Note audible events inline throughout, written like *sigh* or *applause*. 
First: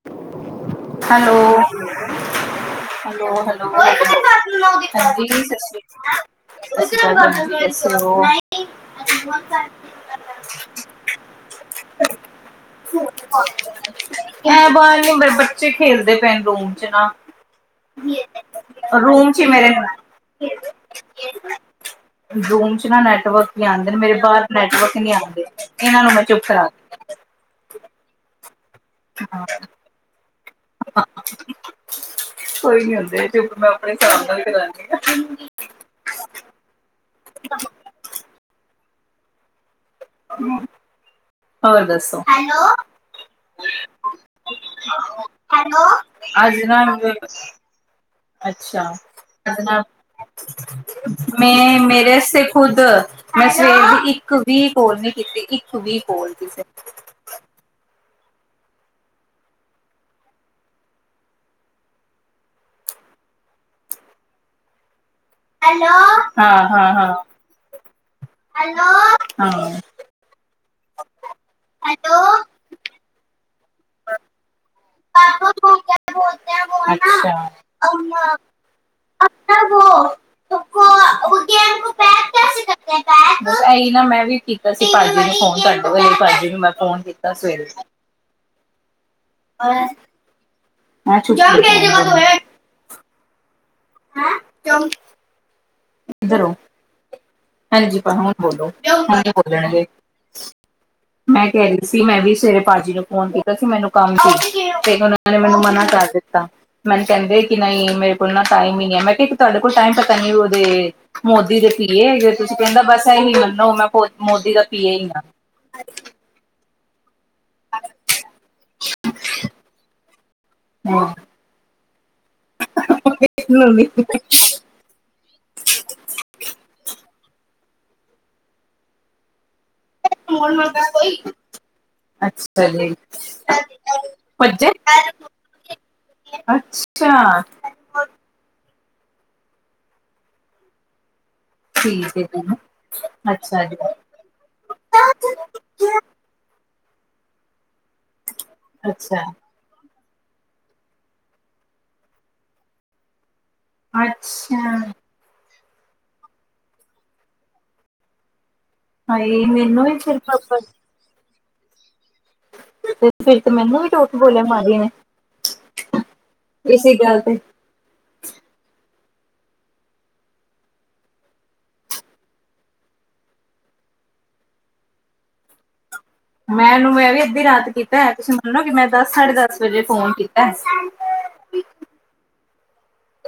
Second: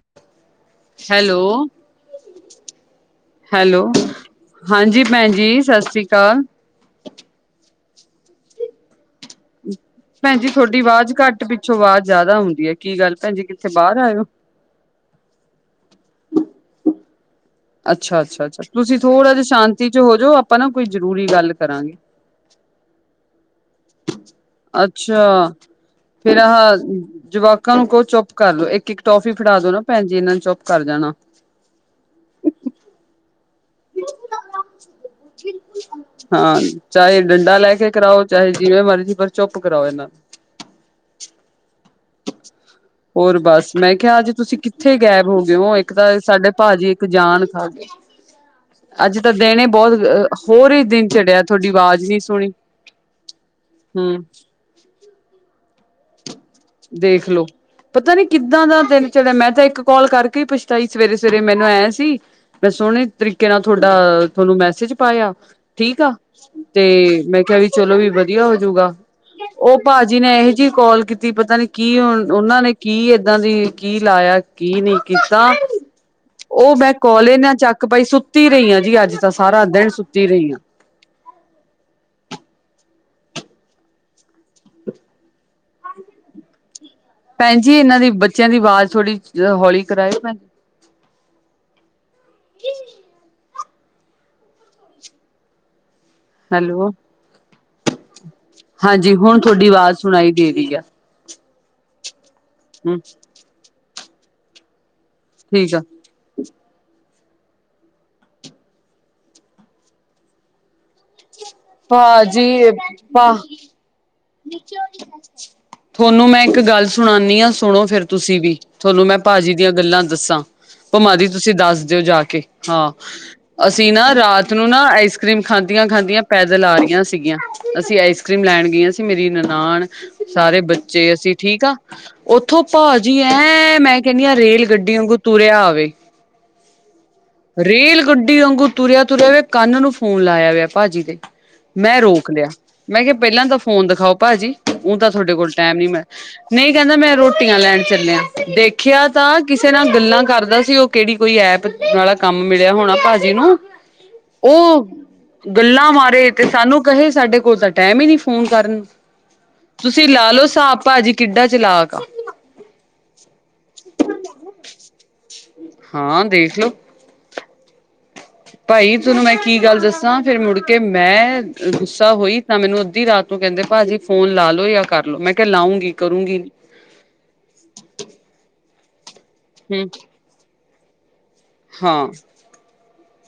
Hello hello, hello hello hello hello ਹਾਂਜੀ ਹਾਂਜੀ ਭੈਣ ਸਤਿ ਜੀ ਸਤਿ ਅਕਾਲ। ਸ੍ਰੀ ਅਕਾਲ। *unintelligible* ਭੈਣਜੀ ਤੁਹਾਡੀ ਆਵਾਜ਼ ਘੱਟ ਪਿੱਛੋਂ ਆਵਾਜ਼ ਜਾਦਾ ਆਉਂਦੀ ਏ ਕੀ ਗੱਲ ਭੈਣਜੀ ਕਿੱਥੇ ਬਾਹਰ ਆਇਓ ਮੈਂ ਬਾਹਰ ਨੀ ਮੇਰੇ ਬੱਚੇ ਖੇਲਦੇ ਪੈਣ ਰੂਮ ਚ ਨਾ ਅੱਛਾ-ਅੱਛਾ-ਅੱਛਾ ਤੁਸੀਂ ਰੂਮ ਥੋੜਾ ਚ ਜਿਹਾ ਹੀ ਮੇਰੇ ਸ਼ਾਂਤੀ ਚ ਹੋ ਜਾੋ ਆਪਾਂ ਨਾ ਕੋਈ ਜ਼ਰੂਰੀ ਗੱਲ ਕਰਾਂਗੇ ਰੂਮ ਚ ਨਾ ਨੈਟਵਰਕ ਨ ਆਉਂਦੇ ਮੇਰੇ ਬਾਹਰ ਨੈਟਵਰਕ ਨੀ ਅੱਛਾ ਆਉਂਦੇ ਇਹਨਾਂ ਨੂੰ ਮੈਂ ਫੇਰ ਚੁਪ ਆਹ ਕਰਾ ਜਵਾਕਾਂ ਨੂੰ ਕੋ ਚੁੱਪ ਕਰ ਲੋ ਇੱਕ ਇੱਕ ਟੋਫੀ ਹਾਂ ਫੜਾ ਦੋ ਨਾ ਭੈਣ ਜੀ ਇਹਨਾਂ ਨੂੰ ਚੁੱਪ ਕਰ ਜਾਣਾ ਕੋਈ ਨੀ ਹੁੰਦੇ ਜੇ ਮੈਂ ਆਪਣੇ ਹਿਸਾਬ ਨਾਲ ਲਦੀ ਹਾਂ ਹਾਂ ਚਾਹੇ ਡੰਡਾ ਲੈ ਕੇ ਕਰਾਓ ਚਾਹੇ ਜਿਵੇਂ ਮਰਜੀ ਚੁੱਪ ਕਰਾਓ ਇਹਨਾਂ ਆ। ਹੋਰ ਦੱਸੋ ਹੋਰ ਬਸ ਮੈਂ ਕਿਹਾ ਅੱਜੇ ਤੁਸੀਂ ਕਿੱਥੇ ਗੈਬ ਹੋ ਗਏ ਹੋ ਇੱਕ ਤਾਂ ਸਾਡੇ ਭਾਜੀ ਇੱਕ ਜਾਨ ਖਾ ਗਏ ਅੱਛਾ ਅੱਜ ਤਾਂ ਦਿਨ ਬਹੁਤ ਹੋਰ ਹੀ ਦਿਨ ਚੜਿਆ ਤੁਹਾਡੀ ਮੈਂ ਆਵਾਜ਼ ਮੇਰੇ ਨਹੀਂ ਸੁਣੀ ਖੁਦ ਮੈਂ ਸਵੇਰ ਦੀ ਹੂੰ ਇੱਕ ਵੀ ਕੋਲ ਨੀ ਕੀਤੀ ਇੱਕ ਵੀ ਕੋਲ ਸੀ ਦੇਖਲੋ ਪਤਾ ਨੀ ਕਿੱਦਾਂ ਦਾ ਦਿਨ ਚੜੇਆ ਮੈਂ ਤਾਂ ਇੱਕ ਕੋਲ ਕਰਕੇ ਈ ਪਛਤਾਈ ਸੀ ਸਵੇਰੇ-ਸਵੇਰੇ ਮੈਨੂੰ ਐਂ ਸੀ ਮੈਂ ਸੋਨੇ ਤਰੀਕੇ ਨਾਲ ਥੋਡਾ ਥੋਨੂੰ ਮੈਸੇਜ ਪਾਏਆ। ਹੈਲੋ ਠੀਕ ਆ, ਹਾਂ ਤੇ ਹਾਂ ਹਾਂ ਮੈਂ ਕਿਆ ਵੀ ਚਲੋ ਵੀ ਵਧੀਆ ਹੈਲੋ ਹੋਜੂਗਾ, ਹਾਂ ਓ ਭਾ ਜੀ ਨੇ ਏਹੋ ਜੀ ਕੋਲ ਕੀਤੀ ਪਤਾ ਨੀ ਕੀ ਔ ਹੈਲੋ ਓਨਾਂ ਨੇ ਕੀ ਏਦਾਂ ਦੀ ਕੀ ਲਾਇਆ ਕੀ ਨਈਂ। ਕੀਤਾ ਪਾਪਾ ਕੋ ਕਿਆ ਬੋਲਤੇ ਹੈ ਓ ਵੋ ਮੈਂ ਕੋਲ ਏ ਨਾ ਚੱਕ ਪਾਈ ਹੈ ਨਾ ਸੁੱਤੀ ਰਈ ਆਂ ਜੀ ਅੱਜ ਤਾਂ ਸਾਰਾ ਦਿਨ ਸੁੱਤੀ ਰਈ ਆਂ। ਆਈ ਨਾ ਮੈਂ ਵੀ ਠੀਕ ਐ ਅਸੀਂ ਭਾਜੀ ਨੂੰ ਫੋਨ ਕਰ ਦੋਗੇ ਭਾਜੀ ਨੂੰ ਮੈਂ ਫੋਨ ਕੀ ਭੈਨ ਜੀ ਏਨਾਂ ਦੀ ਬੱਚਿਆਂ ਦੀ ਵਾਜ਼ ਥੋੜੀ ਹੌਲੀ ਕਰਾਏਓ ਭੈਨ *inaudible* ਗੀ ਅਨ ਹੈਂ ਤੇ ਹੁਨ, ਏਦਰ ਆ ਹੈਲੋ ਹਾਂਜੀ ਆਪ ਹੁਨ ਬੋਲੋ ਹਾਂਜੀ ਮੈਂ ਨੀ ਹੁਣ ਬੋਲਨਾ ਤੁਹਾਡੀ ਹੈਗਾ। ਆਵਾਜ਼ ਸੁਣਾਈ ਦੇ ਰਹੀ ਆ ਮੈਂ ਕੈ ਰਈ ਸੀ ਮੈਂ ਵੀ ਸਵੇਰੇ ਭਾਜੀ ਹੂੰ ਨੂੰ ਫੋਨ ਕੀ ਵੈਸੇ ਮੈਨੂੰ ਕੰਮ ਸੀ ਤੇ ਓਨਾਂ ਨੇ ਮੈਨੂੰ ਠੀਕ ਆ ਮਨਾ ਕਰ ਦਿੱਤਾ। ਮੈਨੂੰ ਕੈਂਦੇ ਕੇ ਨਈਂ ਮੇਰੇ ਕੋਲ ਨਾ ਟਾਈਮ ਈ ਨਈਂ ਐ ਮੈਂ ਕਿਆ ਤੁਆਡੇ ਕੋਲ ਟਾਈਮ ਪਤਾ ਨੀ ਓਦੇ ਮੋਦੀ ਦੇ ਪੀਏ ਹੈਗੇ। ਕੀ ਏ ਪਾਂ ਮੰਮਾ ਕੋਲ ਮੋ ਥੋਨੂੰ ਮੈਂ ਇੱਕ ਗੱਲ ਸੁਨਾਨੀ ਆਂ ਸੁਨੋ ਫੇਰ ਤੁਸੀਂ ਵੀ ਥੋਨੂੰ ਮੈਂ ਭਾਜੀ ਦੀਆਂ ਗੱਲਾਂ ਦੱਸਾਂ, ਭਮਾਂ ਦੀ ਤੁਸੀਂ ਦੱਸ ਦਿਓ ਜਾ ਕੇ, ਹਾਂ। ਅਸੀਂ ਨਾ ਰਾਤ ਨੂੰ ਨਾ ਆਈਸ ਕਰੀਮ ਖਾਂਦੀਆਂ-ਖਾਂਦੀਆਂ ਪੈਦਲ ਆ ਰੀਆਂ ਸੀਗੀਆਂ, ਅਸੀਂ ਆਈਸ ਕਰ੍ਰੀਮ ਲੈਨ ਗਈਆਂ ਸੀ। ਮੇਰੀ ਨਨਾਨ ਸਾਰੇ ਬੱਚੇ ਅਸੀਂ ਠੀਕ ਆਂ, ਓਥੋਂ ਅੱਛਾ ਜੀ ਭਾਜੀ ਐਂ ਮੈਂ ਕੈਨੀ ਆਂ ਰੇਲ ਭੱਜੇ ਗੱਡੀ ਆਂਗੂ ਤੁਰਿਆ ਆਵੇ। ਅੱਛਾ। ਰੇਲ ਗੱਡੀ ਵਾਂਗੂ ਤੁਰਿਆ-ਤੁਰਿਆ ਆਵੇ ਕੰਨ ਨੂੰ ਫੋਨ ਲਾਇਆ ਵਾ ਭਾਜੀ ਦੇ। ਮੈਂ ਠੀਕ ਹੈ ਰੋਕ ਜੀ ਲਿਆ, ਮੈਂ ਕਿਆ ਪੈਲਾਂ ਤਾਂ ਅੱਛਾ ਜੀ ਖਾਓ ਭਾਜੀ ਊਂ ਤਾਂ ਥੋਡੇ ਕੋਲ ਟੈਮ ਨੀ ਮੈਂ, ਨਈਂ ਕੈਂਦਾ ਮੈਂ ਰੋਟੀਆਂ ਲੈਨ ਚੱਲੇਆਂ। ਦੇਖੇਆ ਅੱਛਾ ਤਾਂ ਕਿਸੇ ਨਾਲ ਗੱਲਾਂ ਕਰਦਾ ਸੀ ਓ ਕੇੜੀ ਕੋਈ ਐਪ ਆਲਾ ਕੰਮ ਮਿਲਿਆ ਹੋਨਾ ਭਾਜੀ ਨੂੰ। ਅੱਛਾ ਓ ਗੱਲਾਂ ਮਾਰੇ ਤੇ ਸਾਨੂੰ ਕਹੇ ਸਾਡੇ ਕੋਲ ਤਾਂ ਟੈਮ ਈ ਨੀ। ਫੋਨ ਕਰਨ ਨੂੰ, ਹਾਏ ਮੈਨੂੰ ਵੀ ਤੁਸੀਂ ਫਿਰ ਲਾ ਲੋ ਪਾਪਾ ਸਾਬ ਤੇ ਭਾਜੀ ਕਿੱਡਾ ਚਲਾਕ ਆ। ਫਿਰ ਤੇ ਮੈਨੂੰ ਵੀ ਲੋਕ ਬੋਲਨ ਲਾਗੇ ਨੇ, ਹਾਂ ਦੇਖਲੋ ਏਸੇ ਗੱਲ ਤੇ ਭਾਈ ਥੋਨੂੰ ਮੈਂ ਕੀ ਗੱਲ ਦੱਸਾਂ ਫਿਰ ਮੁੜ ਕੇ ਮੈਂ ਗੁੱਸਾ ਹੋਈ ਤਾਂ ਮੈਨੂੰ ਅੱਧੀ ਰਾਤ ਨੂੰ ਕੈਂਦੇ ਭਾਜੀ ਫੋਨ ਲਾ ਲੋ ਜਾਂ ਕਰਲੋ ਮੈਂ ਕਿਆ ਲਾਊਂਂਗੀ ਕਰੂੰਗੀ ਭੈਨ ਨੂੰ ਮੈਂ ਵੀ ਅੱਧੀ ਰਾਤ ਕੀਤਾ ਤੁਸੀਂ ਮੰਨੋ ਨਾ ਕੇ ਮੈਂ ਦਸ ਸਾਢੇ ਦਸ ਵਜੇ ਹੂੰ ਫੋਨ ਕੀਤਾ। ਹਾਂ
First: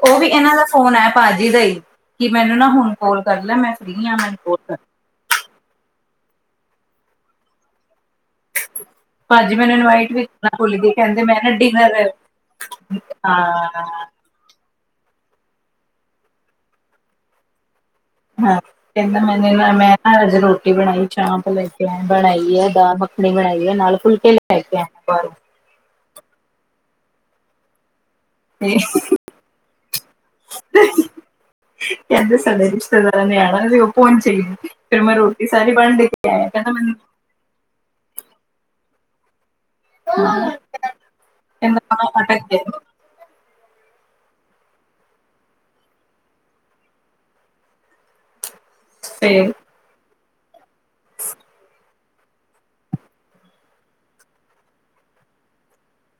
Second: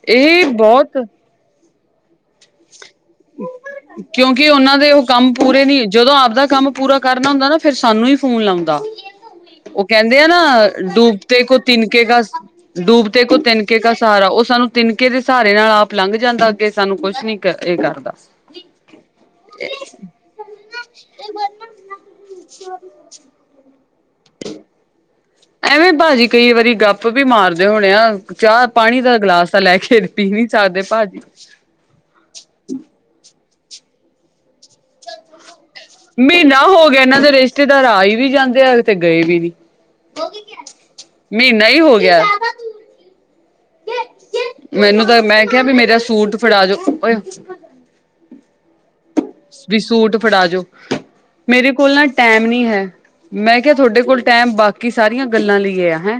ਓ ਵੀ ਇਹ ਏਨਾਂ ਦਾ ਫੋਨ ਬਹੁਤ ਆਏਆ ਭਾਜੀ ਦਾ ਈ। ਕੀ ਮੈਨੂੰ ਨਾ ਹੁਨ ਕੋਲ ਕਰ ਲੈ ਮੈਂ ਫਰੀ ਆਂ ਮੈਨੂੰ ਕਿਉਂਕਿ ਕੋਲ ਉਹਨਾਂ ਕਰ। ਦੇ ਉਹ ਕੰਮ ਪੂਰੇ ਨੀ ਜਦੋਂ ਆਪਦਾ ਕੰਮ ਪੂਰਾ ਕਰਨਾ ਹੁੰਦਾ ਨਾ ਫੇਰ ਸਾਨੂੰ ਈ ਫੋਨ ਲੌਂਦਾ। ਭਾਜੀ ਮੈਨੂੰ ਓ ਇਨਵਾਈਟ ਕੈਂਦੇ ਵੀ ਆ ਨਾ ਕਰਨਾ ਭੁੱਲ ਗਏ ਕਹਿੰਦੇ ਮੈਂ ਡੂਬਤੇ ਨਾ ਕੋ ਤਿਨਕੇ ਡਿਨਰ ਕਾ ਡੂਬ ਕੋ ਤਿਨਕੇ ਹਾਂ ਕਾ ਸਹਾਰਾ ਓ ਸਾਨੂੰ ਤਿਨਕੇ ਦੇ ਸਹਾਰੇ ਨਾਲ ਆਪ ਲੰਘ ਜਾਂਦਾ ਅੱਗੇ ਸਾਨੂੰ ਕੁਛ ਨੀ ਏ ਕਰਦਾ। ਹਾਂ ਕਹਿੰਦਾ ਮੈਨੇ ਨ ਮੈਂ ਅੱਜ ਰੋਟੀ ਬਣਾਈ ਚਾਂਪ ਲੈ ਕੇ ਆ ਬਣਾਈ ਆ ਦਾਲ ਮਖ ਮੱਖਨੀ ਬਣਾਈ ਏ ਨਾਲੇ ਫੁਲਕੇ ਲੈ ਕੇ ਆਏ ਬਾਹਰੋਂ। ਐਵੇਂ ਭਾਜੀ ਕਈ ਵਾਰੀ ਗੱਪ ਵੀ ਮਾਰਦੇ ਹੋਣੇ ਆ। ਚਾਹ ਤੇ ਪਾਣੀ ਦਾ ਗਲਾਸ ਤਾਂ ਲੈ ਕੇ ਪੀ ਨੀ ਸਾਕਦੇ ਭਾਜੀ। ਕਹਿੰਦੇ ਸਾਡੇ ਰਿਸ਼ਤੇਦਾਰਾਂ ਨੇ ਆਣਾ ਜੇ ਉਹ ਪਹੁੰਚੇ ਹੀ ਨਹੀਂ। ਫੇਰ ਮੈਂ ਰੋਟੀ ਸਾਰੀ ਬਣ ਦੀਤੀ ਆ ਮਹੀਨਾ ਕਹਿੰਦਾ ਹੋ ਮੈਨੂੰ ਗਿਆ ਇਹਨਾਂ ਦੇ ਰਿਸ਼ਤੇਦਾਰ ਆਈ ਵੀ ਜਾਂਦੇ ਆ ਕਿਤੇ ਗਏ ਵੀ ਨੀ। ਮੀਨਾ ਹੀ ਹੋ ਕਹਿੰਦਾ ਗਿਆ। ਅਟਕ ਗਿਆ ਮੈਨੂੰ ਤਾਂ ਮੈਂ ਕਿਹਾ ਵੀ ਮੇਰਾ ਸੂਟ ਫੜਾ ਜੋੋ। ਤੇ ਵੀ ਸੂਟ ਫੜਾ ਜੋ ਮੇਰੇ ਕੋਲ ਨਾ ਟੈਮ ਨੀ ਹੈ। ਮੈਂ ਕਿਹਾ ਥੋਡੇ ਕੋਲ ਟੈਮ ਬਾਕੀ ਸਾਰੀਆਂ ਗੱਲਾਂ ਲਈਏ ਹੈਂ।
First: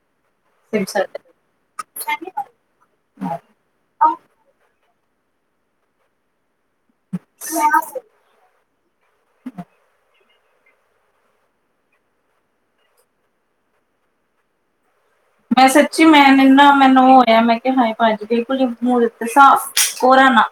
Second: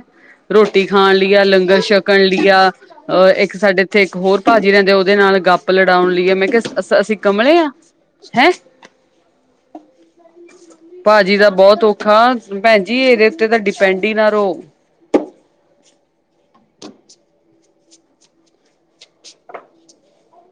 ਰੋਟੀ ਫਿਰ ਖਾਨ ਲਈ ਆ ਲੰਗਰ ਛਕਣ ਲਈ ਆ ਅਹ ਇੱਕ ਸਾਡੇ ਇੱਥੇ ਇੱਕ ਹੋਰ ਭਾਜੀ ਰਹਿੰਦੇ ਉਹਦੇ ਨਾਲ ਗੱਪ ਲੜਾਉਣ ਲਈ ਏ ਮੈਂ ਕਿਹਾ ਅ ਅਸੀਂ ਕਮਲੇ ਆ। ਹੈਂ। ਭਾਜੀ ਦਾ ਬੋਤ ਔਖਾ ਭੈਨ ਜੀ ਇਹਦੇ ਤੇ ਤਾਂ ਡਿਪੈਂਡ ਹੀ ਨਾ ਰੋ। ਮੈਂ ਸੱਚੀ ਮੈਂ ਨ ਨਾ ਮੈਨੂੰ ਹੋਇਆ ਮੈਂ ਕਿ ਹਾਏ ਭਾਜੀ ਬਿਲਕੁਲ ਈ ਮੂੰਹ ਤੇ ਸਾਫ ਕੋਰਾ ਨਾ।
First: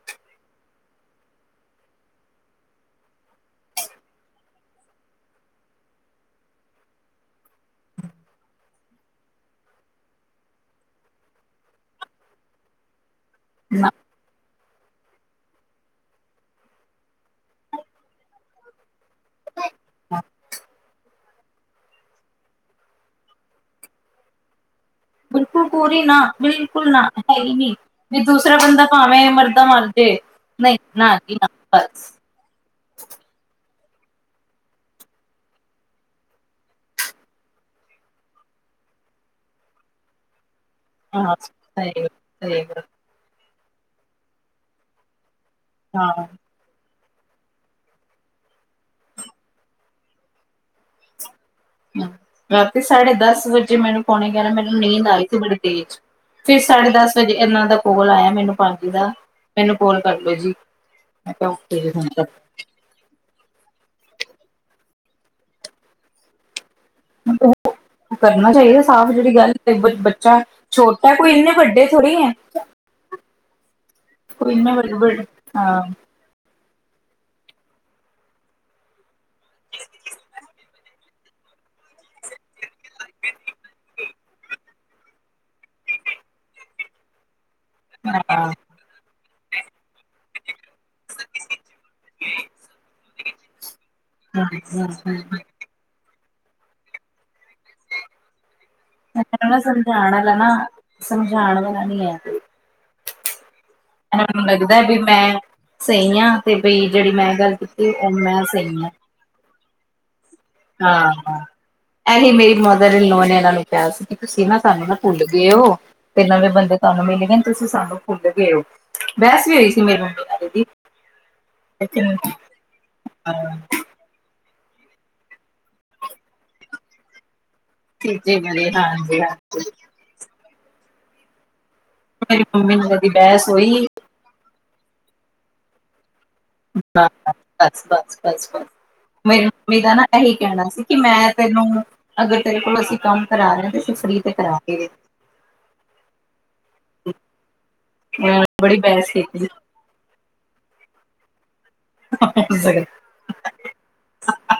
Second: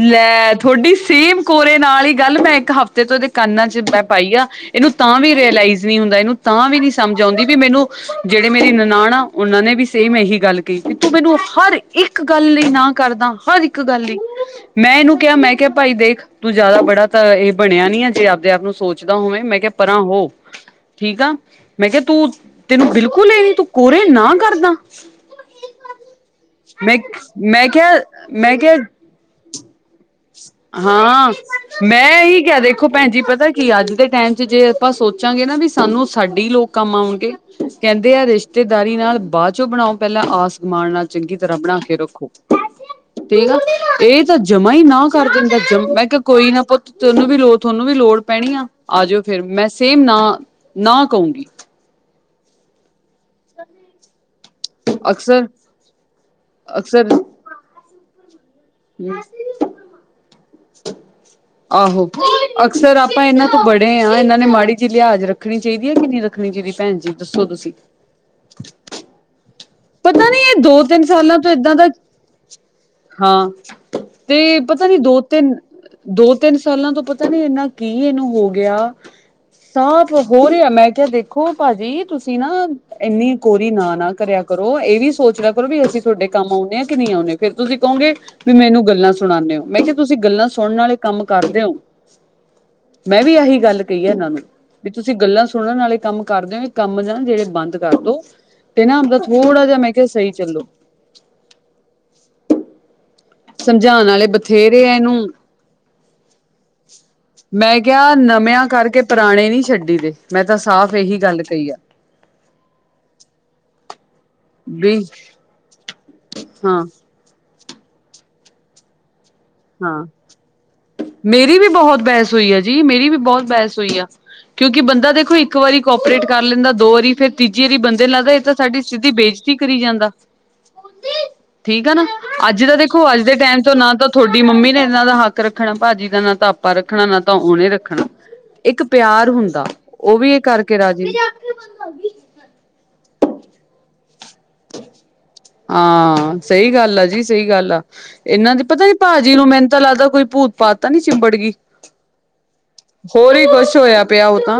ਲੈ ਤੁਹਾਡੀ ਸੇਮ ਕੋਰੇ ਨਾਲ ਹੀ ਗੱਲ ਮੈਂ ਇੱਕ ਹਫ਼ਤੇ ਤੋਂ ਉਹਦੇ ਕੰਨਾ ਚ ਮੈਂ ਪਾਈ ਆ। ਇਹਨੂੰ ਤਾਂ ਵੀ ਰੇਅਲਾਈਜ਼ ਨਹੀਂ ਹੁੰਦਾ ਇਹਨੂੰ ਤਾਂ ਵੀ ਨੀ ਸਮਜ ਆਉਂਦੀ ਵੀ ਮੈਨੂੰ ਜਿਹੜੇ ਮੇਰੀ ਨਨਾਣ ਆ ਉਹਨਾਂ ਨੇ ਵੀ ਸੇਮ ਇਹੀ ਗੱਲ ਕਹੀ ਤੂੰ ਮੈਨੂੰ ਹਰ ਇੱਕ ਗੱਲ ਲਈ ਨਾ ਕਾਰਦਾ ਹਰ ਇੱਕ ਨਾ ਗੱਲ ਲਈ। ਮੈਂ ਇਹਨੂੰ ਕਿਹਾ ਮੈਂ ਕਿਹਾ ਭਾਈ ਦੇਖ ਤੂੰ ਜੇਦਾ ਬੜਾ ਤਾਂ ਇਹ ਬਣਿਆ ਨੀ ਆ ਜੇ ਆਪਦੇ ਆਪ ਨੂੰ ਸੋਚ ਪੁੱਛਦਾ ਹੋਵੇ ਮੈਂ ਕਿਹਾ ਪਰਾਂ ਹੋ ਠੀਕ ਆ। ਮੈਂ ਕਿਹਾ ਤੂੰ ਤੈਨੂੰ ਬਿਲਕੁਲ ਇਹ ਨੀ ਤੂੰ ਕੋਰੇ ਨਾ ਕਾਰਦਾ। ਬਿਲਕੁਲ ਕੋਰੀ ਨਾ ਬਿਲਕੁਲ ਨਾ ਹੈ ਈ ਮੈਂ ਨਹੀਂ ਕਿਹਾ ਵੀ ਦੂਸਰਾ ਮੈਂ ਬੰਦਾ ਕਿਹਾ ਭਾਵੇਂ ਮਰਦਾ ਮਰ ਜੇ ਨਹੀਂ ਨਾ ਹਾਂ ਜੀ ਨਾ ਬਸ ਮੈਂ ਇਹੀ ਕਹਿ ਦੇ ਦੇਖੋ ਭੈਨ ਜੀ ਪਤਾ ਕੀ ਅੱਜ ਦੇ ਟੈਮ ਚ ਜੇ ਆਪਾਂ ਸੋਚਾਂਗੇ ਨਾ ਵੀ ਸਾਨੂੰ ਸਾਡੇ ਲੋਕ ਕੰਮ ਆਉਣਗੇ ਕਹਿੰਦੇ ਆ ਰਿਸ਼ਤੇਦਾਰੀ ਨਾਲ ਬਾਅ ਚੋਂ ਬਣਾਓ ਪਹਿਲਾਂ ਆਸ ਮਾਣ ਨਾਲ ਹਾਂ ਚੰਗੀ ਤਰ੍ਹਾਂ ਬਣਾ ਸਹੀ ਕੇ ਗੱਲ, ਰੱਖੋ। ਸਹੀ ਗੱਲ, ਕਹੇਗਾ ਇਹ ਤਾਂ ਜਮਾ ਹੀ ਨਾ ਕਰ ਦਿੰਦਾ ਜਮ ਮੈਂ ਕਿਹਾ ਹਾਂ ਕੋਈ ਨਾ ਪੁਤ ਤੋਨੂੰ ਵੀ ਲੋੜ ਤੁਹਾਨੂੰ ਵੀ ਲੋੜ ਪੈਣੀ ਆ ਆ ਜਾਓ ਫੇਰ ਮੈਂ ਸੇਮ ਨਾ ਨਾ ਕਉਗੀ। ਰਾਤੀ ਸਾਢੇ ਦਸ ਦਸ ਵਜੇ ਮੈਨੂੰ ਪਾਉਣੇ ਗਿਆਰਾ ਮੈਨੂੰ ਨੀਂਦ ਆਈ ਸੀ ਅਕਸਰ ਬੜੀ ਤੇਜ ਫੇਰ ਸਾਢੇ ਅਕਸਰ ਦਸ ਵਜੇ ਇਹਨਾਂ ਦਾ ਕੋਲ ਆਇਆ ਮੈਨੂੰ ਪਰ ਮੈਨੂੰ ਫੋਨ ਕਰਲੋ ਜੀ ਮੈਂ ਕਿਹਾ ੳਕੇ *unintelligible* ਫੇਰ ਹੁਣ। ਆਹੋ ਅਕਸਰ ਆਪਾਂ ਇਹਨਾਂ ਤੋਂ ਬੜੇ ਹਾਂ ਇਹਨਾਂ ਨੇ ਮਾੜੀ ਜਿਹੀ ਲਿਹਾਜ਼ ਰੱਖਣੀ ਚਾਹੀਦੀ ਹੈ ਕਿ ਨਹੀਂ ਰੱਖਣੀ ਚਾਹੀਦੀ ਭੈਨ ਜੀ ਦੱਸੋ ਤੁਸੀਂ। ਉਹ ਕਰਨਾ ਚਾਹੀਦਾ ਸਾਫ਼ ਜਿਹੜੀ ਗੱਲ। ਪਤਾ ਬੱਚਾ ਨਹੀਂ ਇਹ ਦੋ ਤਿੰਨ ਛੋਟਾ ਕੋਈ ਸਾਲਾਂ ਤੋਂ ਇੰਨੇ ਏਦਾਂ ਦਾ ਵੱਡੇ ਥੋੜ੍ਹੀ ਹੈ ਹਾਂ ਤੇ ਕੋਈ ਇੰਨੇ ਪਤਾ ਵੱਡੇ ਨੀ ਦੋ ਵੱਡੇ ਤਿੰਨ ਹਾਂ ਦੋ ਤਿੰਨ ਸਾਲਾਂ ਤੋਂ ਪਤਾ ਨੀ ਇੰਨਾ ਕੀ ਇਹਨੂੰ ਹੋ ਗਿਆ ਸਾਫ਼ ਹੋ ਰਿਹਾ ਮੈਂ ਕਿਹਾ ਦੇਖੋ ਭਾਜੀ ਤੁਸੀਂ ਨਾ ਏਨੀ ਕੋਰੀ ਨਾ ਨਾ ਕਰਿਆ ਕਰੋ ਇਹ ਵੀ ਸੋਚ ਲਿਆ ਕਰੋ ਵੀ ਅਸੀਂ ਤੁਹਾਡੇ ਕੰਮ ਆਉਂਨੇ ਆ ਕਿ ਨਹੀਂ ਆਉਂਨੇ। ਫੇਰ ਤੁਸੀਂ ਕਹੋਗੇ ਵੀ ਮੈਨੂੰ ਗੱਲਾਂ ਸੁਣਾਨੇ ੳ ਮੈਂ ਕਿਹਾ ਤੁਸੀਂ ਗੱਲਾਂ ਸੁਣਨ ਆਲੇ ਕੰਮ ਕਰਦੇ ੳ ਮੈਂ ਵੀ ਇਹੀ ਗੱਲ ਕਹੀਏ ਇਹਨਾਂ ਨੂੰ ਵੀ ਤੁਸੀਂ ਹਾਂ ਗੱਲਾਂ। ਸੁਣਨ ਨਾਲੇ ਕੰਮ ਕਰਦੇ ਨੇ ਕੰਮ ਨਾ ਜਿਹੜੇ ਬੰਦ ਕਰਦੋ ਤੇ ਨਾ। ਆਪਦਾ ਮੈਨੂੰ ਨਾ ਥੋੜਾ ਜਿਹਾ ਮੈਂ ਕਿਹਾ ਸਮਝਾਣ ਸਹੀ ਆਲਾ ਨਾ ਚੱਲੋ। ਸਮਝਾਣ ਵਾਲਾ ਨੀ ਹੈ। ਸਮਝਾਣ ਆਲੇ ਮੈਨੂੰ ਲੱਗਦਾ ਬਥੇਰੇ ਆ ਕਿ ਇਹਨੂੰ ਮੈਂ। ਸਹੀ ਆ ਤੇ ਬਈ ਜਿਹੜੀ ਮੈਂ ਗੱਲ ਕੀਤੀ ਉਹ ਕਿਹਾ ਮੈਂ ਨਵਿਆਂ ਸਹੀ ਆ। ਕਰਕੇ ਪੁਰਾਣੇ ਨਹੀਂ ਛੱਡੀ ਦੇ ਮੈਂ ਤਾਂ ਸਾਫ਼ ਇਹੀ ਹਾਂ। ਗੱਲ ਕਹੀ ਆ। ਇਹੀ ਮੇਰੀ ਮਦਰ ਲੋ ਨੇ ਇਹਨਾਂ ਨੂੰ ਕਿਹਾ ਸੀ। ਤੁਸੀਂ ਨਾ ਸਾਨੂੰ ਨਾ ਵੀ ਭੁੱਲ ਗਏ ਹੋ ਤੇ ਨਵੇਂ ਬੰਦੇ ਹਾਂ ਤੁਹਾਨੂੰ ਮਿਲ ਗਏ ਨੇ ਤੁਸੀਂ ਸਾਨੂੰ ਭੁੱਲ ਗਏ ਹੋ। ਬਹਿਸ ਵੀ ਹੋਈ ਹਾਂ ਸੀ। ਮੇਰੀ ਵੀ ਬਹੁਤ ਲੇਕਿਨ ਬਹਿਸ ਹੋਈ ਆ ਜੀ ਮੇਰੀ ਵੀ ਬਹੁਤ ਬਹਿਸ ਹੋਈ ਆ। ਕਿਉਂਕਿ ਬੰਦਾ ਦੇਖੋ ਇੱਕ ਵਾਰੀ ਕੋਪਰੇਟ ਕਰ ਲੈਂਦਾ ਦੋ ਵਾਰੀ ਫਿਰ। ਤੀਜੀੇ ਵਾਰੀ ਬੰਦੇ ਲੱਗਦਾ ਤੀਜੇ ਇਹ ਤਾਂ ਵਾਲੇ ਸਾਡੀ ਸਿਧੀ ਹਾਂਜੀ ਬੇਇਜ਼ਤੀ ਹਾਂਜੀ। ਕਰੀ ਜਾਂਦਾ। ਠੀਕ ਹੈ ਨਾ ਮੇਰੀ ਅੱਜ ਮੰਮੀ ਤਾਂ ਨਾਲ ਦੇਖੋ ਇਹਦੀ ਅੱਜ ਦੇ ਬਹਿਸ ਟਾਈਮ ਤੋਂ ਹੋਈ ਨਾ ਤਾਂ। ਤੁਹਾਡੀ ਮੰਮੀ ਨੇ ਇਹਨਾਂ ਦਾ ਹੱਕ ਰੱਖਣਾ ਭਾਜੀ ਦਾ ਨਾ ਤਾਂ। ਆਪਾ ਰੱਖਣਾ ਹਾਂ, ਨਾ ਤਾਂ ਉਹਨੇ ਬਸ ਰੱਖਣਾ ਬਸ ਬਸ ਬਸ ਇੱਕ ਪਿਆਰ ਮੇਰੀ ਹੁੰਦਾ ਮੰਮੀ ਦਾ ਨਾ ਉਹ ਵੀ ਇਹੀ ਇਹ ਕਹਿਣਾ ਕਰਕੇ ਸੀ ਕਿ ਰਾਜੀ ਨੀ। ਮੈਂ ਤੈਨੂੰ ਅਗਰ ਤੇਰੇ ਕੋਲ ਅਸੀਂ ਕੰਮ ਕਰਾ ਰਹੇਾਂ ਤੇ ਅਸੀਂ ਫਰੀ ਤੇ ਕਰਾ। ਕੇ ਦੇ ਹਾਂ ਸਹੀ ਗੱਲ ਆ ਜੀ ਸਹੀ ਗੱਲ ਆ ਇਹਨਾਂ ਦੀ ਬੜੀ ਪਤਾ ਨੀ ਬਹਿਸ ਭਾਜੀੀ ਨੂੰ ਕੀਤੀ ਮੈਨੂੰ। ਲੱਗਦਾ ਕੋਈ ਭੂਤ ਪਾਤ ਤਾਂ ਨੀ ਚਿੰਬੜ ਗਈ। *unintelligible* ਹੋਰ ਹੀ ਕੁਛ ਹੋਇਆ ਪਿਆ ਉਹ ਤਾਂ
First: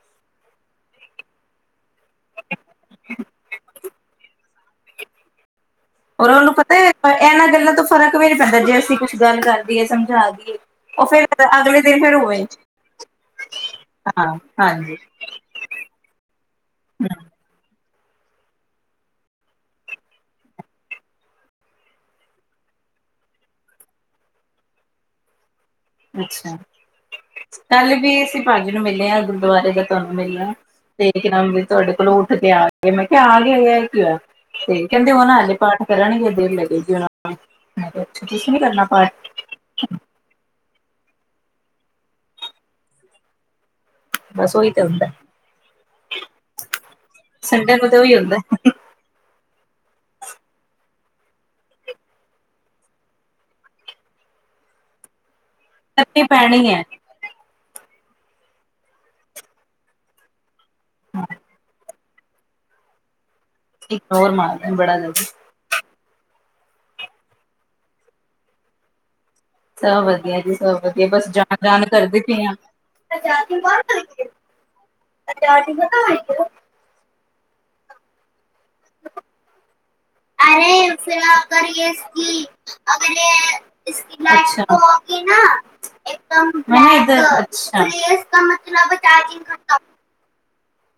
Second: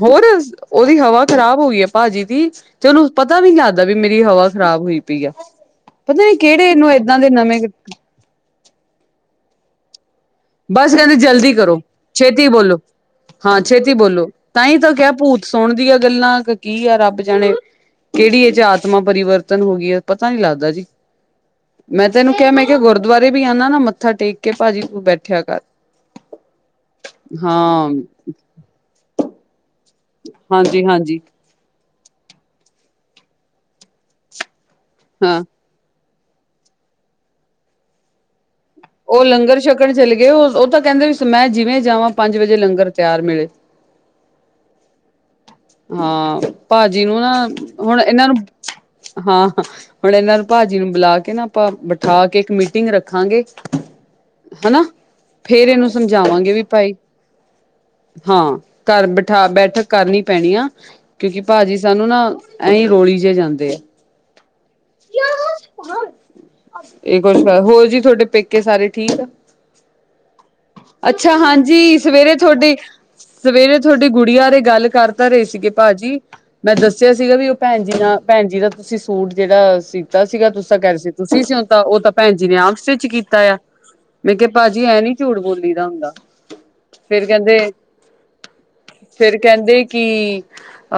ਹੋਰ ਉਹਦੀ ਹਵਾ ਖ਼ਰਾਬ ਹੋਈ। ਭਾਜੀ ਦੀ ਤੇ ਉਹਨੂੰ ਪਤਾ। *inaudible* ਮੇਰੀ ਹਵਾ ਖਰਾਬ ਹੋਈ ਪਈ ਆ ਪਤਾ ਔਰ ਨੀ ਉਹਨੂੰ ਕਿਹੜੇ ਨੂੰ ਏਦਾਂ ਦੇ ਇਹਨਾਂ ਨਵੇਂ। ਗੱਲਾਂ ਤੋਂ ਫ਼ਰਕ ਜੇ ਅਸੀਂ ਕੁਛ ਗੱਲ ਕਰਦੀਏ ਸਮਝਾ ਦੀਏ। ਬਸ ਉਹ ਕਹਿੰਦੇ ਫਿਰ ਜਲਦੀ ਕਰੋ ਅਗਲੇ ਦਿਨ ਫਿਰ ਹੋਵੇ ਛੇਤੀ ਬੋਲੋ ਹਾਂ ਛੇਤੀ ਬੋਲੋ ਹਾਂ ਤਾਂ ਹੀ ਤੇ ਹਾਂਜੀ ਕਿਆ ਭੂਤ। ਸੁਣਦੀਆਂ ਗੱਲਾਂ ਕੀ ਆ ਰੱਬ ਜਾਣੇ। ਕਿਹੜੀ ਇਹ ਚ ਆਤਮਾ ਪਰਿਵਰਤਨ ਹੋ ਗਈ ਹੈ ਪਤਾ ਨੀ ਲੱਗਦਾ ਜੀ। ਮੈਂ ਤੇ ਐਨੂੰ ਕਿਹਾ ਮੈਂ ਕਿਹਾ ਗੁਰਦੁਆਰੇ ਵੀ ਆਉਂਦਾ ਨਾ ਮੱਥਾ ਟੇਕ ਕੇ ਭਾਜੀ ਕੋਲ ਬੈਠਿਆ ਕਰ। ਅੱਛਾ ਹਾਂ ਕੱਲ ਵੀ ਅਸੀਂ ਭਾਜੀ ਨੂੰ ਮਿਲੇ ਹਾ ਗੁਰਦੁਆਰੇ ਦਾ। ਤੁਹਾਨੂੰ ਮਿਲਿਆ ਹਾਂਜੀ ਤੇ ਹਾਂਜੀ ਇਕ ਦਮ ਵੀ ਤੁਹਾਡੇ ਕੋਲੋਂ ਉੱਠਕੇ ਆ ਗਿਆ ਤੇ ਮੈਂ ਕਿਆ ਆ ਗਿਆ ਤੇ ਫ਼ਿਰ ਕੀ ਹੋਆ। ਤੇ ਕਹਿੰਦੇ ਉਹ ਨਾ ਹਾਂ ਐੰਜ ਪਾਠ ਕਰਨਗੇ ਦੇਰ ਲੱਗੇਗੀ ਮੈਂ ਕਿਆ ਅਛਾ ਤੁਸੀਂ ਨੀ ਕਰਨਾ ਪਾਠ। ਉਹ ਲੰਗਰ ਛਕਣ ਚਲੇ ਗਏ ਉਹ ਉਹ ਤਾਂ ਕਹਿੰਦੇ ਮੈਂ ਜਿਵੇਂ ਜਾਵਾਂ ਪੰਜ ਵਜੇ ਲੰਗਰ ਤਿਆਰ ਮਿਲੇ। ਬਸ ਉਹੀ ਤੇ ਹੁੰਦਾ। ਹਾਂ ਭਾਜੀ ਨੂੰ ਨਾ ਸੰਡੇ ਤੇ ਹੁਣ ਉਹੀ ਇਹਨਾਂ ਨੂੰ ਹੁੰਦਾ ਹਾਂ। ਹੁਣ ਇਹਨਾਂ ਨੂੰ ਭਾਜੀ ਨੂੰ ਬੁਲਾ ਕੇ ਨਾ ਆਪਾਂ ਬਿਠਾ ਕੇ ਇੱਕ ਮੀਟਿੰਗ ਰੱਖਾਂਗੇ। ਹਨਾ ਫੇਰ ਇਹਨੂੰ ਕਰਨੀ ਸਮਝਾਵਾਂਗੇ ਵੀ ਪੈਣੀ ਹੈ ਭਾਈ। ਹਾਂ ਘਰ ਬਿਠਾ ਬੈਠਕ ਕਰਨੀ ਪੈਣੀ ਆ ਕਿਉਂਕਿ ਭਾਜੀ ਤੁਹਾਨੂੰ ਨਾ ਇਵੀ ਰੋਲੀ ਜਿਹੇ ਜਾਂਦੇ ਐ। ਇੱਕ ਹੋਰ ਮਾਰਦਾ ਬੜਾ ਜ਼ ਹੋਰ ਜੀ ਤੁਹਾਡੇ ਪੇਕੇ ਸਾਰੇ ਠੀਕ ਆ। ਸਭ ਵਧੀਆ ਜੀ। ਸਭ ਵਧੀਆ ਬਸ ਅੱਛਾ ਜਾਣ ਜਾਣ ਹਾਂਜੀ ਕਰਦੇ ਸਵੇਰੇ ਪਏ ਆ ਤੁਹਾਡੇ ਸਵੇਰੇ ਤੁਹਾਡੀ ਗੁੜੀਆਂ ਬਾਰੇ ਗੱਲ ਕਰ ਤਾਂ ਰਹੇ ਸੀਗੇ ਭਾਜੀ। ਮੈਂ ਦੱਸਿਆ ਸੀਗਾ ਵੀ ਭੈਣ ਜੀ ਨਾਲ ਭੈਣ ਜੀ ਦਾ। ਤੁਸੀਂ ਸੂਟ ਜਿਹੜਾ ਸੀਤਾ ਸੀਗਾ ਤੁਸੀਂ ਤਾਂ ਕਹਿ ਰਹੇ ਸੀ ਤੁਸੀਂ ਸੀਿਉਂਤਾ ਉਹ ਤਾਂ ਭੈਣ ਜੀ ਨੇ ਆਮ ਸਟਿਚ ਕੀਤਾ ਆ। ਇਸ ਮੈ ਮੈਂ ਕਿਹਾ ਸ਼ੁਰੂ ਭਾਜੀ ਹੋ ਐ ਨੀ ਗਈ? ਝੂਠ ਬੋਲੀ ਦਾ ਹੁੰਦਾ ਫੇਰ ਕਹਿੰਦੇ ਫੇਰ ਕਹਿੰਦੇ *unintelligible* ਕਿ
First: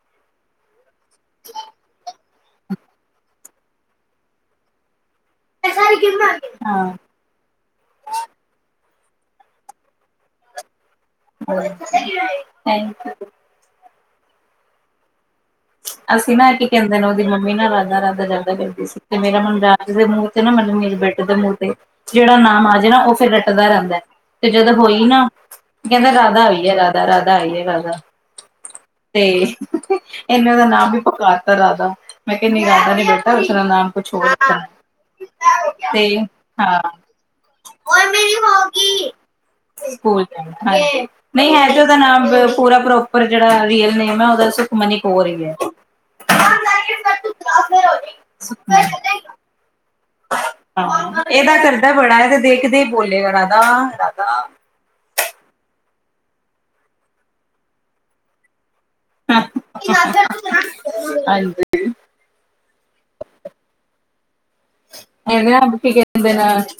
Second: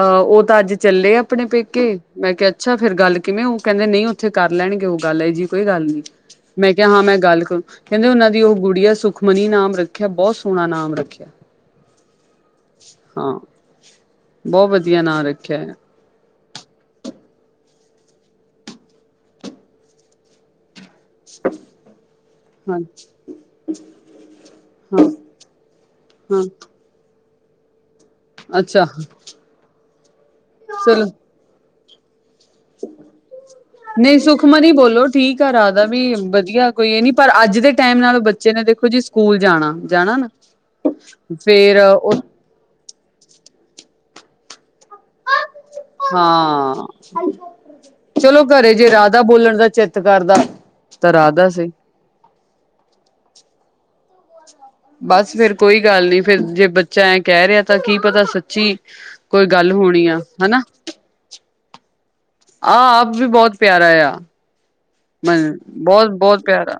ਅਹ ਉਹ ਤਾਂ ਅੱਜ ਚੱਲੇ ਆਪਣੇ ਪੇਕੇ ਮੈਂ ਕਿਹਾ। ਅੱਛਾ ਫੇਰ ਗੱਲ ਕਿਵੇਂ ਉਹ ਕਹਿੰਦੇ ਨਹੀਂ ਉੱਥੇ ਕਰ ਲੈਣਗੇ ਉਹ ਗੱਲ ਹੈ ਜੀ। ਕੋਈ ਗੱਲ ਨੀ ਮੈਂ ਕਿਹਾ ਹਾਂ ਮੈਂ ਗੱਲ ਕਰੂੰ ਕਹਿੰਦੇ ਉਹਨਾਂ ਦੀ ਉਹ ਗੁੜੀ ਆ ਸੁਖ। ਸੁਖਮਨੀ ਨਾਮ ਰੱਖਿਆ। ਬਹੁਤ ਸੋਹਣਾ ਨਾਮ ਰੱਖਿ *inaudible* ਥੈਂਕ ਯੂ! ਹਾਂ ਬਹੁਤ ਵਧੀਆ ਨਾਂ ਰੱਖਿਆ ਏ। ਅਸੀਂ ਨਾ, ਕੀ ਕਹਿੰਦੇ ਨੇਂ? ਉਹਦੀ ਮੰਮੀ ਨਾ ਰਾਧਾ-ਰਾਧਾ ਜਿਆਦਾ ਕਰਦੀ ਸੀ। ਤੇ ਮੇਰਾ ਮੁੰਡਾ ਓਸਦੇ ਮੂੰਹ ਤੇ ਨਾ, ਮਤਲਬ ਮੇਰੇ ਬੇਟੇ ਦੇ ਮੂੰਹ ਤੇ, ਜਿਹੜਾ ਨਾਮ ਆ ਹਾਂ ਜਾਏ ਨਾ। ਉਹ ਫਿਰ ਰੱਟਦਾ ਰਹਿੰਦਾ ਏ। ਤੇ ਜਦੋਂ ਹੋਈ ਹਾਂ ਨਾ। ਕਹਿੰਦਾ ਰਾਧਾ ਹਾਂ ਆਈ ਹੈ। ਰਾਧਾ-ਰਾਧਾ ਆਈ ਹੈ। ਰਾਧਾ! ਅੱਛਾ! ਹੁਹ ਤੇ, ਹੀ-ਹੀ-ਹੀ! ਇਹਨੇਂ ਉਹਦਾ ਨਾਮ ਵੀ ਪਕਾਤਾ ਰਾਧਾ। ਮੈਂ ਕਿਹਾ ਨਹੀਂ ਰਾਧਾ ਨੀ ਬੇਟਾ ਉਸਦਾ ਨਾਮ ਕੁਛ ਨਹੀਂ ਹੋਰ ਰੱਖਣਾ ਸੁਖਮਨੀ ਬੋਲੋ ਠੀਕ ਆ। ਰਾਧਾ ਵੀ ਤੇ ਵਧੀਆ। ਹਾਂ ਕੋਈ ਇਹ ਨੀ ਪਰ ਅੱਜ ਦੇ ਟਾਈਮ ਔਰ ਨਾਲ ਮੇਰੀ ਬੱਚੇ ਨੇ, ਦੇਖੋ ਜੀ ਹੋਗੀ ਸਕੂਲ ਜਾਣਾ। ਜਾਣਾ ਸਕੂਲ ਨਾ? ਹਾਂਜੀ ਨਹੀਂ! ਐਂ ਤੇ ਫੇਰ ਉਹਦਾ ਉਹ ਨਾਮ ਪੂਰਾ ਪ੍ਰੋਪਰ। ਜਿਹੜਾ ਰੀਅਲ ਨੇਮ ਹੈ, ਉਹ ਤਾ ਸੁਖਮਨੀ ਕੋਰ ਹੀ ਹੈ। ਹਾਂ! ਚਲੋ ਘਰੇ ਜੇ ਰਾਧਾ ਬੋਲਣ ਤਾਂ ਚ ਤੇ ਘਰ ਦਾ ਤਾ ਰਾਧਾ ਸਹੀ। ਦਰ ਵੜਿਆ, ਤੇ ਦੇਖਦੇ ਹੀ ਬੋਲੇਗਾ ਰਾਧਾ-ਰਾਧਾ। ਬਸ ਫਿਰ ਕੋਈ ਗੱਲ ਨੀ। ਫਿਰ ਜੇ ਬੱਚਾ ਐਂ ਕਹਿ ਰਿਹਾ। ਤਾ ਕੀ ਪਤਾ ਸੱਚੀ ਕੋਈ ਗੱਲ ਹਾਂਜੀ ਹੋਉਣੀ ਆ। ਹੈਨਾ? ਆਹ ਆਪ ਵੀ ਬਹੁਤ ਪਿਆਰਾ ਆ। ਐਂਵੇਂ, ਮਨ ਆਪ ਕੀ ਬਹੁਤ ਕਹਿੰਦੇ ਬਹੁਤ ਨੇਂ? ਪਿਆਰਾ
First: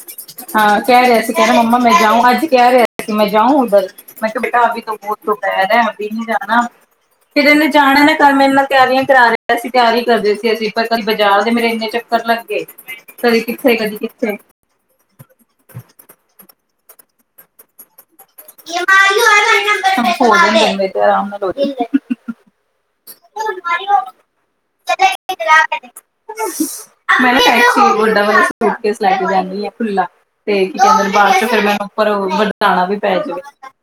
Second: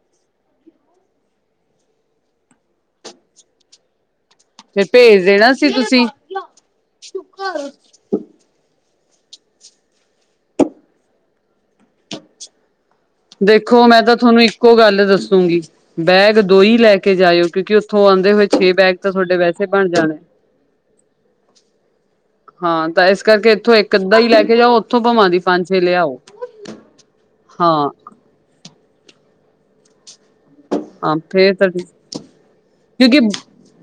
ਹਾਂ ਕਹਿ ਰਿਹਾ ਸੀ। ਕਹਿ ਰਿਹਾ ਸੀ ਮੰਮਾ ਮੈਂ ਜਾਊਂ। ਅੱਜ ਕਹਿ ਰਿਹਾ ਸੀ, ਮੈਂ ਜਾਊਂ ਉਧਰ। ਮੈਂ ਕਿਹਾ ਬੇਟਾ ਅਭੀ ਫਿਰ ਤੋ ਬਹੁਤ ਭੇਜ ਦੇਣਾ ਸੀ ਦੁਪਹਿਰ ਹੈ। ਤੁਸੀਂ ਅਭੀ ਨੀ ਜਾਨਾ। ਫਿਰ ਇਹਨੇ ਜਾਣਾ ਏ ਨਾ ਕੱਲ ਮੇਰੇ ਨਾਲ। ਤਿਆਰੀਆਂ ਕਰਾ ਰਿਹਾ ਸੀ। ਤਿਆਰੀ ਕਰਦੇ ਸੀ ਅਸੀ। ਪਰ ਕੱਲ ਬਾਜਾਰ ਦੇ ਮੇਰੇ ਇੰਨੇ ਚੱਕਰ ਲੱਗੇ। ਕਦੀ ਕਿੱਥੇ ਦੇਖੋ ਕਦੀ ਮੈਂ ਤਾਂ ਕਿੱਥੇ ਹੋ ਥੋਨੂੰ ਈ ਕੋ ਗੱਲ ਦੱਸੂੰਗੀ, ਬੈਗ ਦੋ ਹੀ ਲੈ ਕੇ ਜਾਇਓ। ਕਿਉਂਕਿ ਉੱਥੋਂ ਆਉਂਦੇ ਹੋਏ *inaudible* ਛੇ ਹਾਂ! ਬੈਗ ਤਾਂ ਤੁਹਾਡੇ ਵੈਸੇ ਬਣ ਹੌਲੀ ਜਾਣੇ। ਬੋਲ ਮੈਂ ਤੇ ਆਰਾਮ ਨਾਲ *inaudible* ਹਾਂ! ਤਾਂ ਇਸ ਕਰਕੇ ਇੱਥੋਂ ਇੱਕ ਅੱਧਾ ਹੀ ਲੈ ਕੇ ਜਾਓ। ਉੱਥੋਂ ਭਾਵਾਂ ਦੀ ਪੰਜ ਛੇ ਲਿਆਓ। *inaudible* ਹਾਂ! *inaudible* ਤੇ ਕੀ ਕਹਿੰਦੇ ਨੇਂ ਹਾਂ ਬਾਅਦ ਚ ਫੇਰ ਫਿਰ ਤਾਂ ਮੈਨੂੰ ਪਰ *inaudible* ਕਿਉਂਕਿ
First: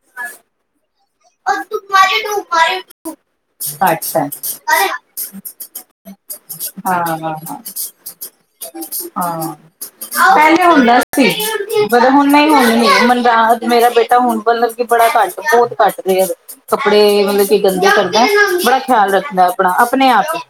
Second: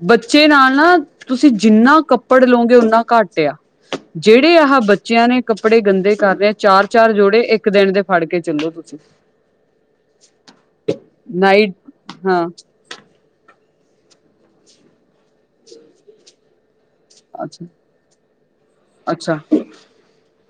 ਬੱਚੇ ਨਾਲ ਨਾ! ਤੁਸੀ ਜਿੰਨਾ ਕੱਪੜ ਲਓਂਗੇ, ਉਓਨਾਂ ਘੱਟ ਆ। ਅੱਛਾ ਜਿਹੜੇ ਆਹ ਬੱਚਿਆਂ ਨੇਂ ਕੱਪੜੇ ਗੰਦੇ ਕਰ ਰਹੇ ਹੈਂ। ਚਾਰ-ਚਾਰ ਹਾਂ ਹਾਂ ਜੋੜੇ ਹਾਂ ਇੱਕ ਦਿੰਨ ਦੇ ਫੜਕੇ ਚੱਲੋ ਤੁਸੀ। ਹਾਂ! ਪਹਿਲੇ ਹੁੰਦਾ ਸੀ। ਨਾਈਟ *unintelligible* ਹੁਨ ਹਾਂ ਨਹੀਂ ਹੋਣੀ ਸੀ। ਮੈਨੂੰ ਬਾਅਦ ਮੇਰਾ ਬੇਟਾ ਹੁਨ ਮਤਲਬ ਕਿ ਬੜਾ ਘੱਟ, ਬਹੁਤ ਘੱਟ *unintelligible* ਕੱਪੜੇ ਮਤਲਬ ਕੀ ਗੰਦੇ ਕਰਦਾ। ਬੜਾ ਖਿਆਲ ਅੱਛਾ-ਅੱਛਾ। ਰੱਖਦਾ ਆਪਣਾ, ਆਪਨੇ ਆਪ ਹੀ।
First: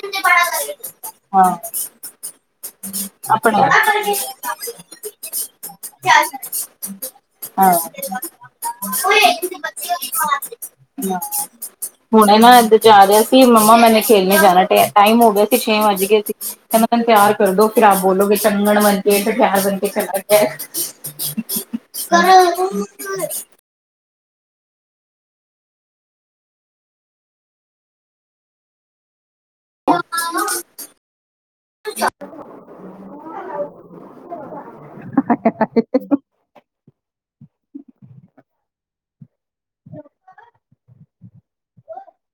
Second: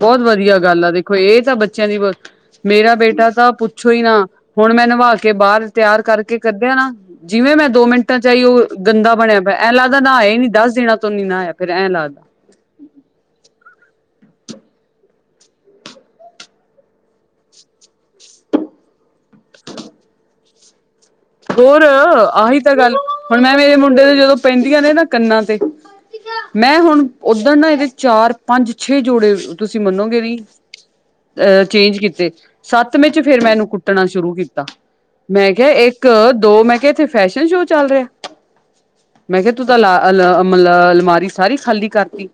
ਬਹੁਤ ਵਧੀਆ ਗੱਲ ਆ। ਦੇਖੋ, ਇਹ ਤਾਂ ਹਾਂ ਬੱਚਿਆਂ ਦੀ ਬਹੁਤ, ਮੇਰਾ ਬੇਟਾ ਤਾਂ ਆਪਣੇ ਪੁੱਛੋ ਹੀ ਨਾ। ਹੁਣ ਮੈਂ ਨਿਹਵਾ ਕੇ, ਬਾਹਰ ਤਿਆਰ ਕਰਕੇ ਕੱਢਿਆ ਨਾਂ। ਜਿਵੇਂ ਮੈਂ ਦੋ ਮਿੰਟਾਂ ਚ ਆਈ। ਉਹ ਗੰਦਾ ਬਣਿਆ ਐਂ ਲੱਗਦਾ ਨਹਾਇਆ ਹੀ ਨੀ। ਦੱਸ ਦਿਣਾ ਤੋ ਨੀ ਨਹਾਇਆ, ਫਿਰ ਐਂ ਲੱਗਦਾ। ਮੈਂ ਨਾ ਉੱਧਰ ਜਾ ਰਿਹਾ ਸੀ। ਮੰਮਾ ਮੈਨੇ ਖੇਲਨੇ ਜਾਣਾ ਟਿਆ, ਟਾਈਮ ਹੋ ਗਿਆ ਸੀ। ਛੇ ਵੱਜ ਗਏ ਸੀ। *unintelligible* *unintelligible* ਤਿਆਰ ਕਰ ਦੋ। ਫਿਰ ਆਪ ਬੋਲੋਗੇ ਚੰਗਣ ਮਨਕੇ ਫਿਰ *unintelligible* ਬੰਧ ਕੇ ਚਲਾ ਗਿਆ। ਹੋਰ, ਅੱਛਾ ਆਹੀ ਤਾ ਗੱਲ। ਹੁਣ ਮੈਂ! ਮੇਰੇ ਮੁੰਡੇ ਦੇ ਜਦੋ ਪੈਂਦੀਆਂ ਨੇਂ ਨਾ, ਕੰਨਾਂ ਤੇ। ਮੈਂ ਹੁਣ, ਉੱਧਰ ਨਾ ਇਹਦੇ ਚਾਰ, ਪੰਜ, ਛੇ ਜੋੜੇ, ਤੁਸੀ ਮੰਨੋਗੇ ਨਹੀਂ। ਅਹ ਚੇਂਜ ਕੀਤੇ। ਸੱਤਵੇਂ ਚ ਫੇਰ ਮੈਂ ਏਨੂੰ ਕੁੱਟਣਾ ਸ਼ੁਰੂ ਕੀਤਾ। ਮੈਂ ਕੈਆ ਇੱਕ, ਦੋ, ਮੈਂ ਕੈਆ, ਏਥੇ ਫੈਸ਼ਨ ਸ਼ੋ ਚੱਲ ਰੈਆ। ਮੈਂ ਕਿਆ, ਤੂ ਤਾ ਲਾ, ਅਲ, ਅਮਲਾ, ਅਲਮਾਰੀ ਸਾਰੀ ਖਾਲੀ ਕਰਤੀ।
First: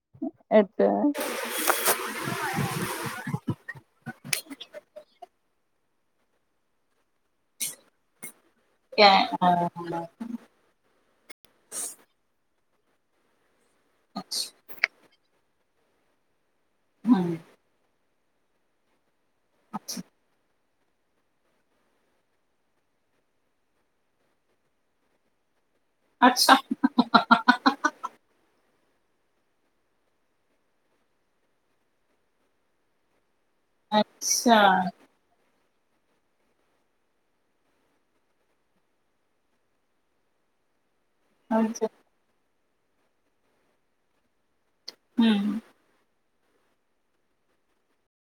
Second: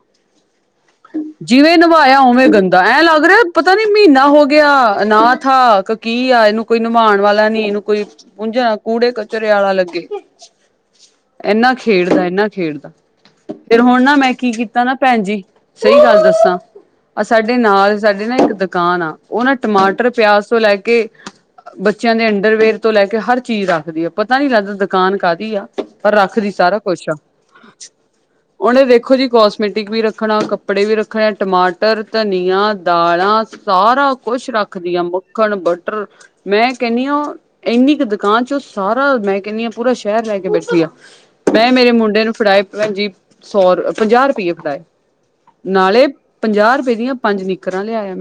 ਏ ਤੇ ਹੈ। ਜਿਵੇਂ ਨਵਾਏਆ, ੳੰਵੇ ਗੰਦਾ। ਐਂ ਲੱਗ ਰੇਆ, ਪਤਾ ਨੀ ਮੀਨਾ ਹੋ ਗਿਆ, ਅਨਾਥ ਆ ਕੀ ਆ? ਏਨੂੰ ਕੋਈ ਨੁਵਾਨ ਵਾਲਾ ਨੀ। ਏਨੂੰ ਕੋਈ ਪੂੰਝਾ, ਕੂੜੇ ਕਚਰੇ ਵਾਲਾ ਲੱਗੇ। ਏਨਾ ਖੇਡਦਾ, ਏਨਾ ਖੇਡਦਾ। ਫੇਰ ਹੁਨ ਨਾ, ਮੈਂ ਕੀ ਕੀਤਾ ਨਾ ਭੈਨ ਜੀ, ਸਹੀ ਗੱਲ ਦੱਸਾਂ। ਅਹ ਸਾਡੇ ਨਾਲ, ਸਾਡੇ ਨਾ ਇੱਕ ਦੁਕਾਨ ਆ ੳ ਨਾ ਟਮਾਟਰ ਪਿਆਜ ਤੋ ਲੈ ਕੇ, ਬੱਚੇਆਂ ਦੇ ਅੰਡਰਵਿਅਰ ਤੋ ਲੈ ਕੇ ਹਰ ਚੀਜ ਰੱਖਦੀ ਆ। ਪਤਾ ਨੀ ਲੱਗਦਾ ਦੁਕਾਨ ਕਾਦੀ ਆ? ਪਰ ਰੱਖਦੀ ਅੱਛਾ ਸਾਰਾ ਕੁਛ ਆ। *inaudible* ੳਨੇ ਦੇਖੋ ਜੀ ਕੋਸਮੈਟਿਕ ਵੀ ਰੱਖਨਾ, ਕੱਪੜੇ ਵੀ ਰੱਖਨੇ ਆ, ਟਮਾਟਰ, ਧਨੀਆ, ਦਾਲਾਂ ਸਾਰਾ ਕੋਛ ਅੱਛਾ ਰੱਖਦੀ ਆ। ਮੱਖਨ, ਬਟਰ, ਮੈਂ ਕੈਨੀ ਆ ਏਨੀ ਕੁ ਦੁਕਾਨ ਚ ੳ ਸਾਰਾ, ਮੈਂ ਕੈਨੀ ਆ ਪੂਰਾ ਸੈ਼ਰ ਲੈ ਕੇ ਬੈਠੀ ਆ। ਮੈਂ ਅੱਛਾ ਮੇਰੇ ਮੁੰਡੇ ਨੂੰ ਫੜਾਏ ਭੈਣ ਜੀ ਸੌ, ਪੰਜਾਹ ਰੁਪਏ ਫੜਾਏ ਹੂੰ ਨਾਲੇ ਪੰਜਾਹ ਰੁਪਏ ਦੀਆਂ ਪੰਜ ਨਿੱਕਰਾਂ ਲੈਆਯਾ, ਮੈਂ